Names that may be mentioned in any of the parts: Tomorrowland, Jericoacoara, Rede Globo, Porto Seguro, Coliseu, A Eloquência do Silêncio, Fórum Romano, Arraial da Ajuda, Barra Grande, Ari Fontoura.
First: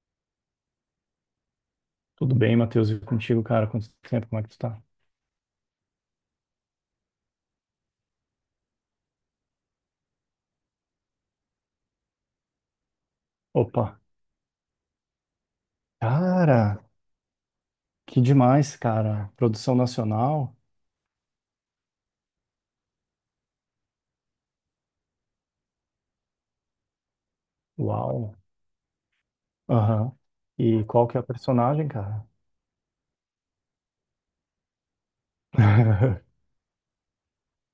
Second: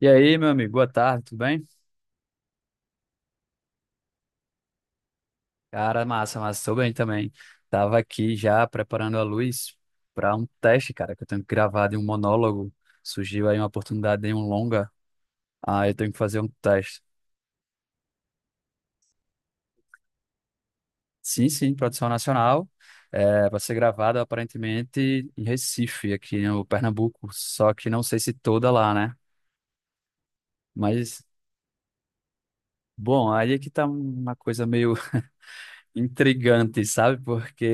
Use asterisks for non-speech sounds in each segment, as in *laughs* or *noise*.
E aí, meu amigo, boa tarde, tudo bem? Tudo bem, Matheus? E contigo, cara? Quanto tempo? Como é que tu tá? Cara, massa, massa, tô bem também. Tava aqui já preparando a luz para um teste, cara, que eu tenho que gravar de um monólogo. Surgiu aí uma Opa! oportunidade de um longa, aí eu tenho que fazer um Cara, teste. que demais, cara. Produção nacional? Sim, sim, produção nacional, é, vai ser gravado aparentemente em Recife, aqui no Pernambuco, só que não sei se Uau! toda lá, né? Aham. E qual que é a Mas, personagem, cara? bom, aí é que tá uma coisa meio *laughs* intrigante, sabe?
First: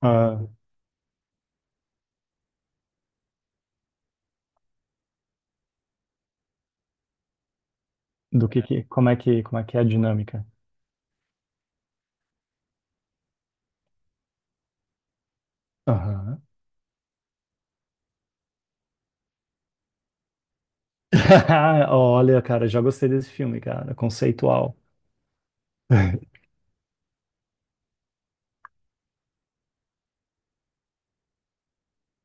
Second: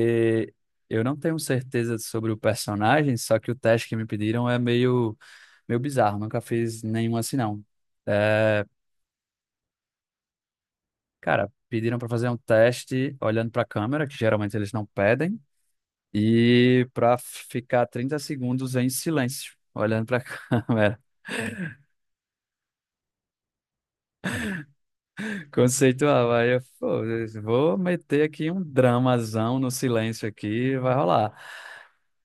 Ah, eu não tenho certeza sobre o personagem, só que o teste que me pediram é meio, meio bizarro. Nunca fiz nenhum assim, não. do É, que, como é que, como é que é a dinâmica? cara, pediram para fazer um teste olhando para a câmera, que geralmente eles não pedem, Aham. e para ficar 30 segundos em silêncio. Olhando para a *laughs* câmera, *laughs* Olha, cara, já gostei desse filme, cara. Conceitual. conceitual. *laughs* Aí eu, pô, vou meter aqui um dramazão no silêncio aqui, vai rolar.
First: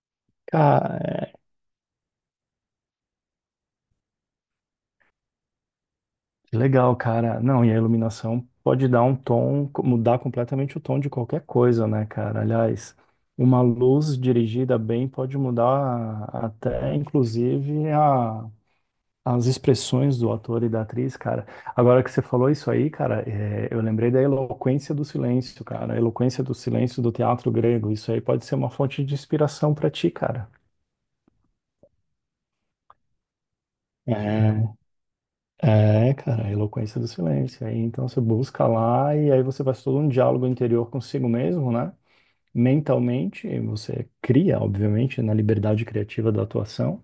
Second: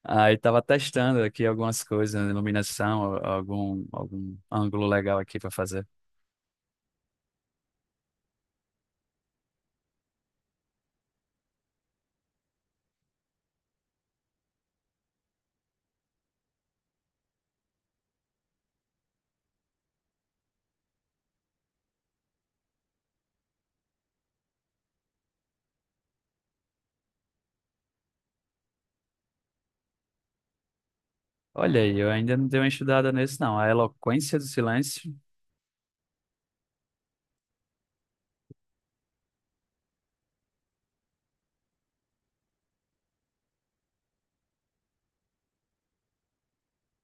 Aí tava testando Cara. aqui algumas coisas, né, iluminação, algum, algum ângulo legal aqui para fazer. Que legal, cara. Não, e a iluminação pode dar um tom, mudar completamente o tom de qualquer coisa, né, cara? Aliás, uma luz dirigida bem pode mudar até, inclusive, as expressões do ator e da atriz, cara. Agora que você falou isso aí, cara, é, eu lembrei da eloquência do silêncio, cara. A eloquência do silêncio do teatro grego. Isso aí pode ser uma fonte de inspiração pra ti, cara. Olha aí, eu ainda não dei uma estudada nesse, não. A Eloquência do É. Silêncio, É, cara, a eloquência do silêncio. Aí, então você busca lá e aí você faz todo um diálogo interior consigo mesmo, né? Mentalmente, e você cria, obviamente, na liberdade criativa da atuação,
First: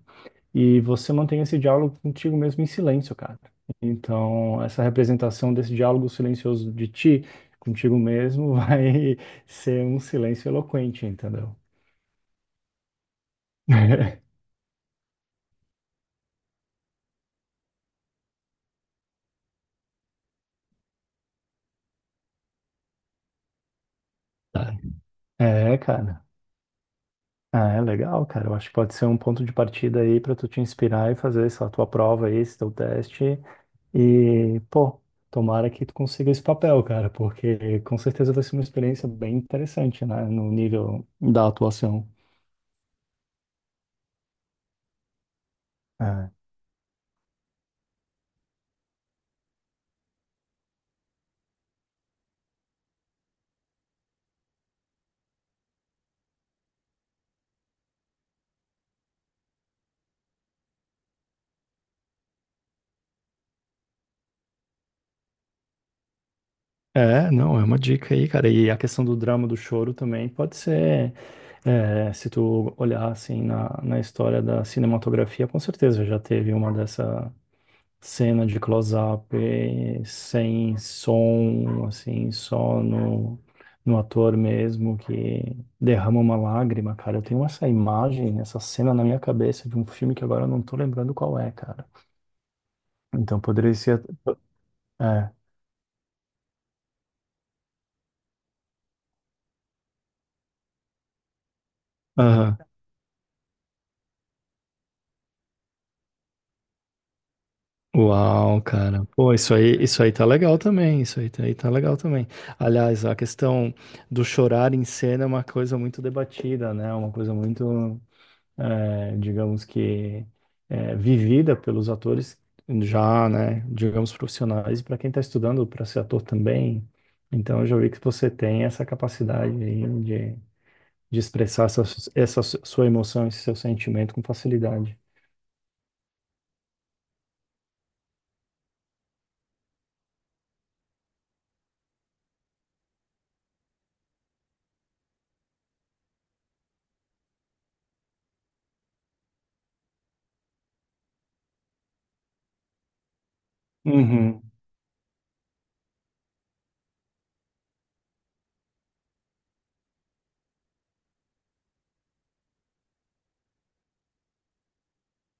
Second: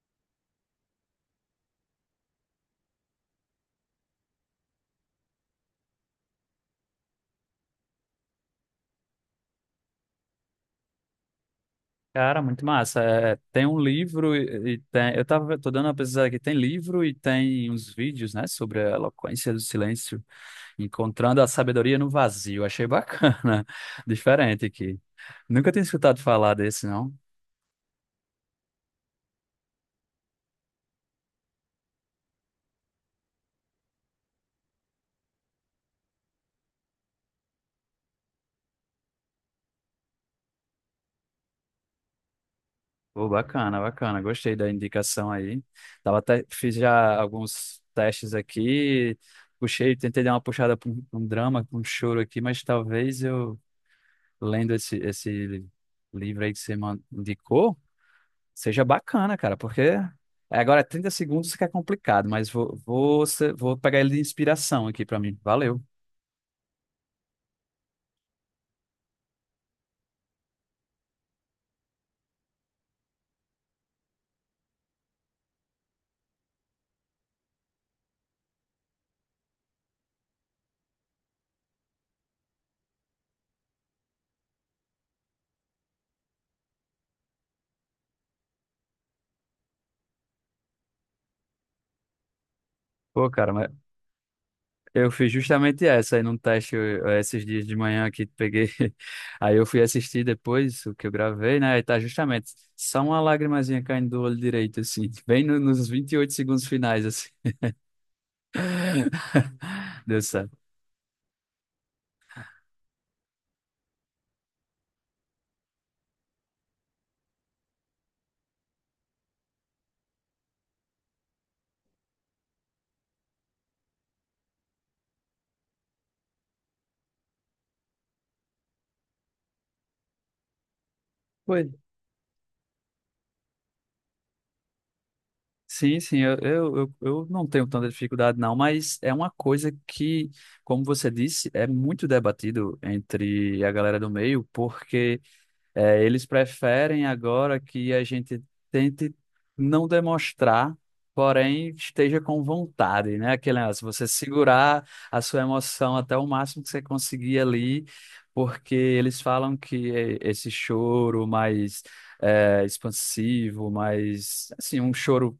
e você mantém esse diálogo contigo mesmo em silêncio, cara. Então, essa representação desse diálogo silencioso de ti contigo mesmo vai *laughs* ser um silêncio eloquente, entendeu? cara, muito massa. É, tem um livro *laughs* e tem. Tô dando uma pesquisada aqui, tem livro e tem uns vídeos, né, sobre a Eloquência do Silêncio, encontrando a sabedoria no vazio. Achei bacana, *laughs* diferente Tá. aqui. Nunca É, tinha escutado cara. falar desse, não. Ah, é legal, cara. Eu acho que pode ser um ponto de partida aí pra tu te inspirar e fazer essa tua prova aí, esse teu teste. E, pô, tomara que tu consiga esse papel, cara, porque com certeza vai ser uma experiência bem interessante, né, no nível da atuação. Pô, bacana, bacana. Gostei da indicação aí. Tava É. até, fiz já alguns testes aqui, puxei, tentei dar uma puxada para pra um drama, pra um choro aqui, mas talvez eu, lendo esse livro aí que você indicou, seja bacana, cara, porque agora é 30 segundos que é complicado, mas vou vou pegar ele de inspiração aqui para mim. Valeu. É, não, é uma dica aí, cara. E a questão do drama, do choro também pode ser, é, se tu olhar assim na história da cinematografia, com certeza já teve uma dessa cena de close-up, sem som, assim, só no, no ator mesmo que derrama uma lágrima, cara. Eu tenho essa imagem, essa cena na minha cabeça de um filme que agora eu não tô lembrando qual é, cara. Pô, Então cara, mas poderia ser. eu fiz É. justamente essa aí num teste esses dias de manhã aqui, peguei. *laughs* Aí eu fui assistir depois o que eu gravei, né? E tá justamente Aham. só uma lagrimazinha caindo do olho direito, assim, *laughs* bem no, nos 28 segundos finais, assim. Uau, cara. Pô, isso *laughs* aí Deu tá certo. legal também. Isso aí tá legal também. Aliás, a questão do chorar em cena é uma coisa muito debatida, né? Uma coisa muito. Digamos que vivida pelos atores já, né, digamos profissionais, e para quem está estudando para ser ator também. Então, eu já vi que você tem essa capacidade aí de expressar Pois. essa, sua emoção, esse seu sentimento com facilidade. Sim, sim, eu não tenho tanta dificuldade, não, mas é uma coisa que, como você disse, é muito debatido entre a galera do meio, porque. É, eles preferem agora que a gente tente não demonstrar, porém esteja com vontade, né? Aquele negócio, você Uhum. segurar a sua emoção até o máximo que você conseguir ali, porque eles falam que esse choro mais é, expansivo, mais, assim, um choro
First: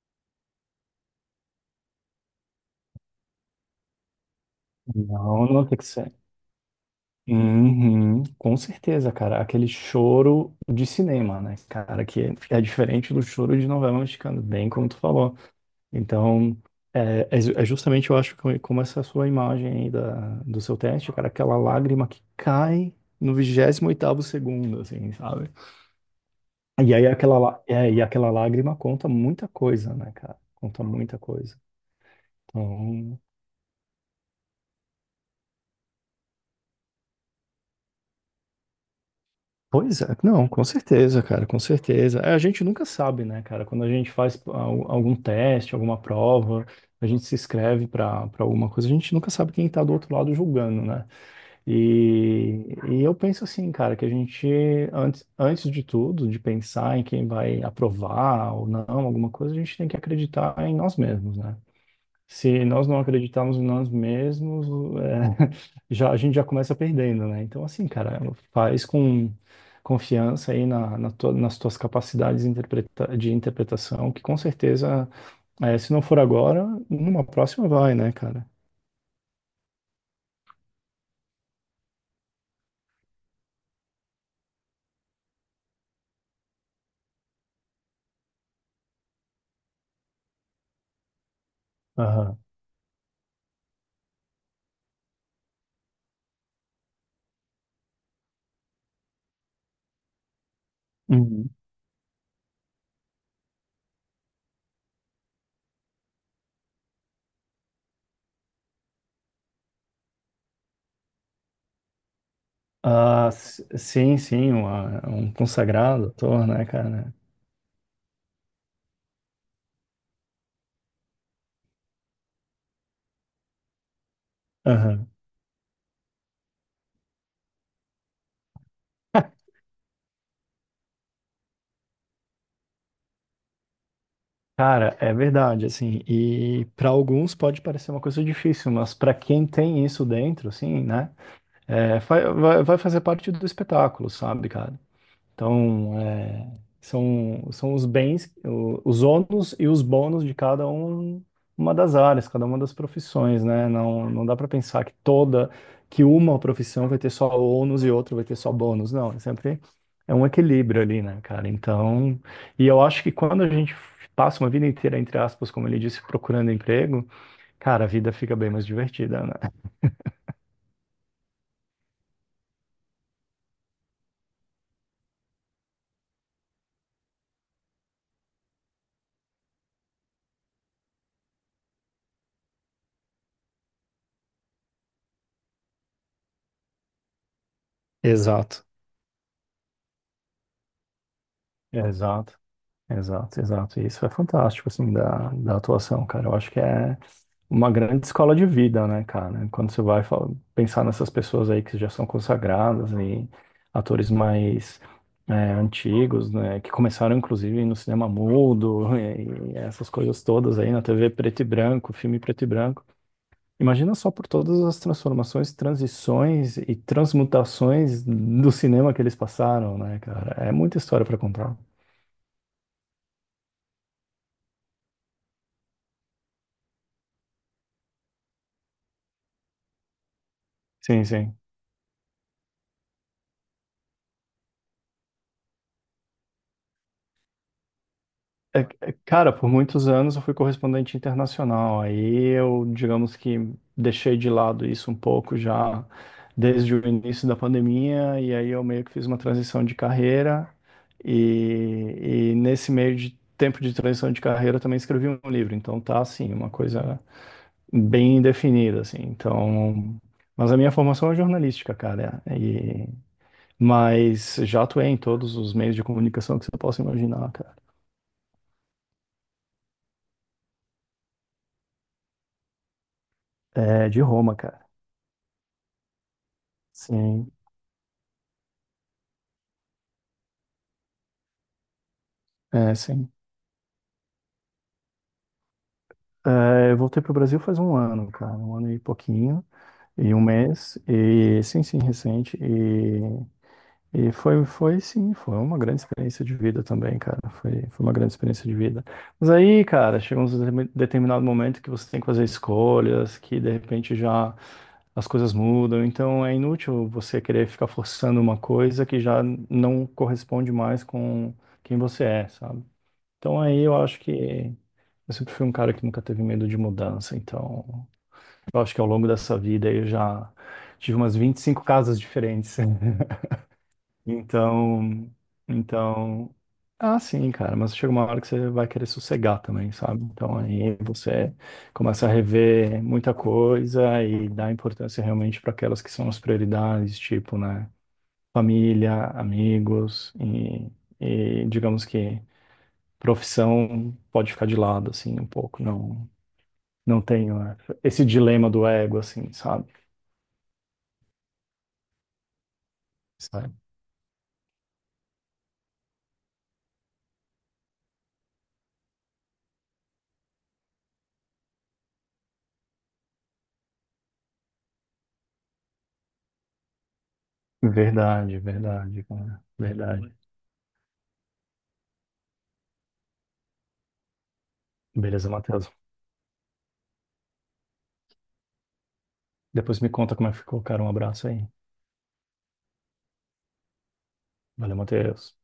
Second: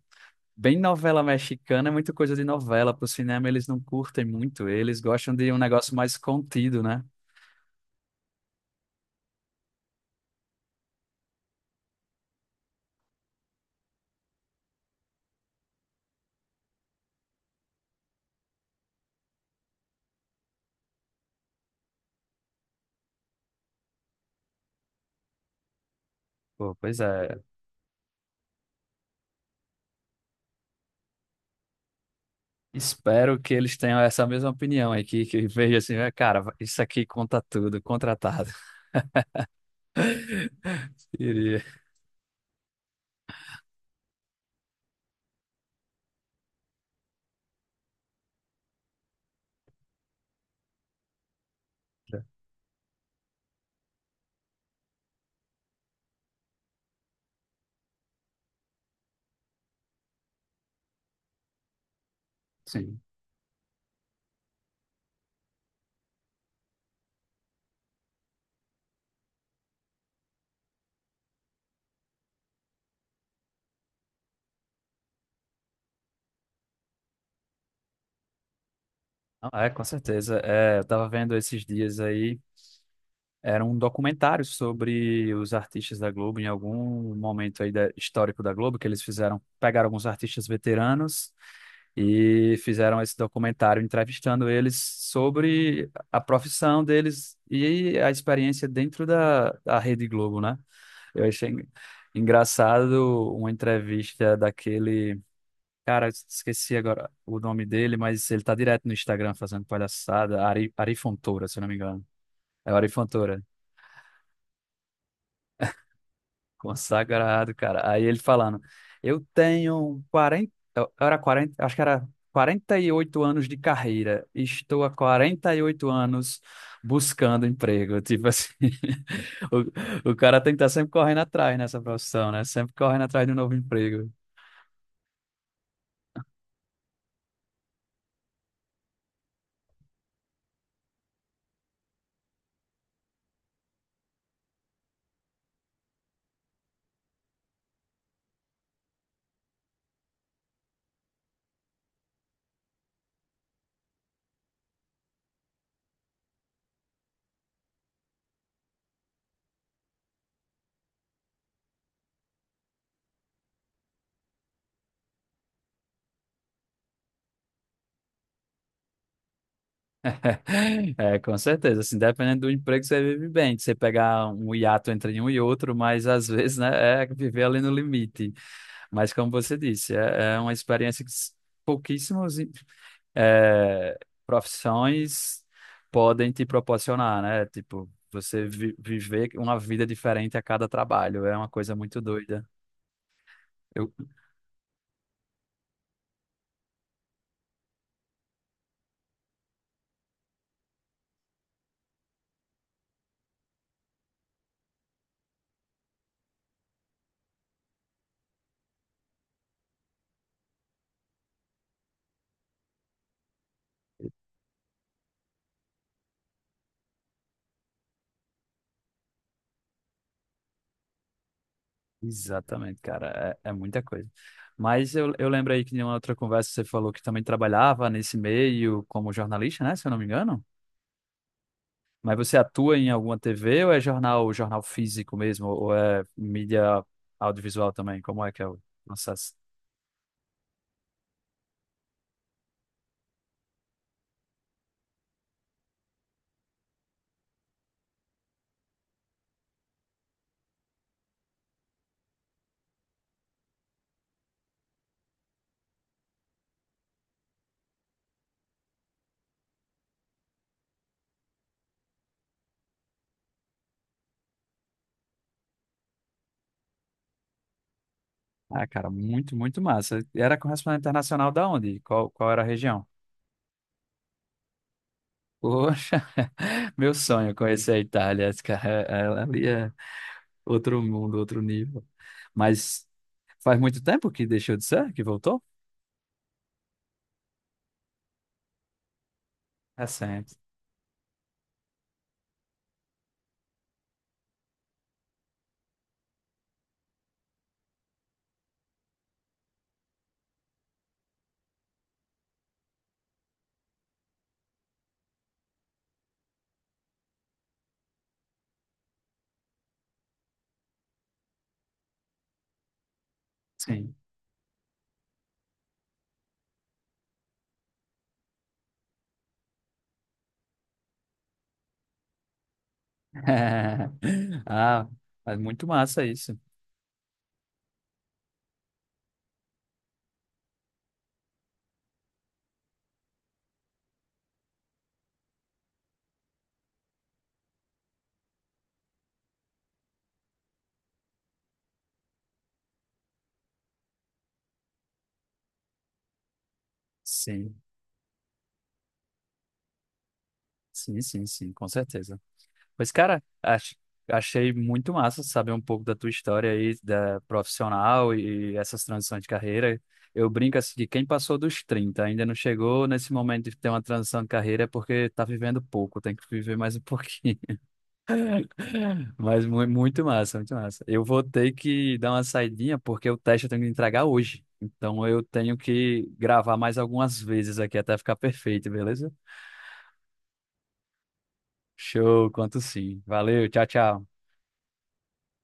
bem novela mexicana é muita coisa de novela. Para o cinema eles não curtem muito, eles gostam Não, de um não tem que negócio ser. mais contido, né? Uhum, com certeza, cara. Aquele choro de cinema, né, cara, que é diferente do choro de novela mexicana, bem como tu falou. Então, é, é é justamente, eu acho, que como essa sua imagem aí da, do seu teste, cara, aquela lágrima que cai no 28º segundo, assim, sabe? Pô, E pois aí aquela, é, e aquela lágrima conta muita coisa, né, cara? Conta muita coisa. Então, espero que eles tenham essa mesma opinião aqui, que veja assim, "É, cara, isso aqui conta tudo, contratado." pois é, não, com *laughs* certeza, cara, com Iria. certeza. É, a gente nunca sabe, né, cara? Quando a gente faz algum teste, alguma prova, a gente se inscreve pra alguma coisa, a gente nunca sabe quem tá do outro lado julgando, né? E eu penso assim, cara, que a gente, antes de tudo, de pensar em quem vai aprovar ou não alguma coisa, a gente tem que acreditar em nós mesmos, né? Se nós não Sim. acreditarmos em nós mesmos, é, *laughs* já, a gente já começa perdendo, né? Então, assim, cara, faz com confiança aí na, nas tuas de interpretação, que com certeza, é, se não for agora, numa próxima vai, né, cara? Ah, é, com certeza. É, eu tava vendo esses dias aí, era um documentário sobre os artistas da Globo, em algum momento aí histórico da Globo, que eles fizeram, pegaram alguns artistas veteranos Aham. e fizeram esse documentário entrevistando eles sobre a profissão deles e a experiência dentro da Rede Globo, né? Eu achei engraçado uma entrevista daquele. Cara, esqueci agora o nome dele, mas ele tá direto no Instagram fazendo palhaçada. Ari, Ari Fontoura, se eu não me engano. É o Ari Ah, Fontoura. Sim, sim, uma- um consagrado ator, né, cara? Né? Consagrado, cara. Aí ele falando: eu tenho 40, era 40, acho que era 48 anos de carreira. Estou há Aham. 48 anos buscando emprego. Tipo assim. *laughs* *laughs* O cara tem que estar sempre correndo atrás nessa profissão, né? Sempre correndo atrás de um novo emprego. Cara, é verdade, assim, e para alguns pode parecer uma coisa difícil, mas para quem tem isso dentro, assim, né, é, vai fazer parte do espetáculo, sabe, cara? Então, é, são, são os bens, os ônus e os bônus de cada um, uma das áreas, cada uma das profissões, né? Não, não dá para pensar que toda, que uma profissão vai ter só ônus e outra vai ter só bônus. Não, é sempre é um equilíbrio ali, né, cara? Então, e eu acho que quando a gente passa uma vida inteira, entre aspas, como ele disse, procurando emprego, cara, a vida fica bem mais divertida, né? *laughs* É, com certeza. Assim, dependendo do emprego, você vive bem. Você pegar um hiato entre um e outro, mas às vezes, né, é viver ali no limite. Mas como você disse, é uma experiência que pouquíssimos é, profissões podem te proporcionar, né? Tipo, você Exato. Viver uma vida diferente a cada trabalho. É uma coisa muito Exato. doida. Exato, exato. E Eu, isso é fantástico, assim, da, da atuação, cara. Eu acho que é uma grande escola de vida, né, cara? Quando você vai pensar nessas pessoas aí que já são consagradas e atores mais antigos, né, que começaram, inclusive, no cinema mudo *laughs* e essas coisas todas aí, na TV preto e branco, filme preto e branco. Imagina só por todas as transformações, transições e transmutações do cinema que eles passaram, né, cara? É muita história para contar. Exatamente, cara, é, é muita coisa. Mas eu lembro aí que em uma outra conversa você falou que também trabalhava nesse meio como jornalista, né? Se eu não me engano. Sim, sim. Mas você atua em alguma TV ou é jornal, jornal físico mesmo? Ou é mídia audiovisual também? Como é que é o É, Cara, processo? por muitos anos eu fui correspondente internacional. Aí eu, digamos que deixei de lado isso um pouco já desde o início da pandemia, e aí eu meio que fiz uma transição de carreira. E nesse meio de tempo de transição de carreira eu também escrevi um livro. Então tá assim, uma coisa bem definida, assim. Então, mas a minha formação é jornalística, cara. E, mas já atuei em todos os meios de comunicação que você possa imaginar, cara. Ah, cara, muito, muito massa. E era correspondente internacional da onde? Qual era a região? É, de Roma, cara. Poxa, *laughs* meu sonho Sim, é conhecer a Itália, cara. Ali é outro mundo, outro nível. Mas sim. faz muito tempo que deixou de ser, que voltou? É, eu voltei pro Brasil faz um ano, cara, um ano e pouquinho, e um Recente. mês, e sim, sim, recente, e, foi, sim, foi uma grande experiência de vida também, cara, foi uma grande experiência de vida. Mas aí, cara, chega um determinado momento que você tem que fazer escolhas, que de repente já as coisas mudam, então é inútil você querer ficar forçando uma coisa que já não corresponde mais com quem você é, sabe? Então aí eu Sim. acho que eu sempre fui um cara que nunca teve medo de mudança, então eu acho que ao longo dessa vida eu já tive umas 25 casas diferentes. *laughs* *laughs* Ah, Então, mas muito massa então, isso. ah, sim, cara, mas chega uma hora que você vai querer sossegar também, sabe? Então aí você começa a rever muita coisa e dá importância realmente para aquelas que são as prioridades, tipo, né, família, amigos e digamos que profissão pode ficar de lado, assim, um pouco. Não, não tenho Sim, essa- esse dilema do ego, assim, sabe? sim, com certeza. Pois, cara, Sabe? Achei muito massa saber um pouco da tua história aí, da profissional e essas transições de carreira. Eu brinco assim que quem passou dos 30 ainda não chegou nesse momento de ter uma transição de carreira é porque tá vivendo pouco, tem que viver mais um *laughs* pouquinho. Verdade, verdade, cara. Mas muito Verdade. massa, muito massa. Eu vou ter que dar uma saidinha porque o teste eu tenho que entregar hoje. Então eu Beleza, tenho Matheus. que gravar mais algumas vezes aqui até ficar perfeito, beleza? Depois me conta como é que ficou, cara. Um abraço aí. Show, quanto sim. Valeu, tchau, tchau. Valeu, Matheus.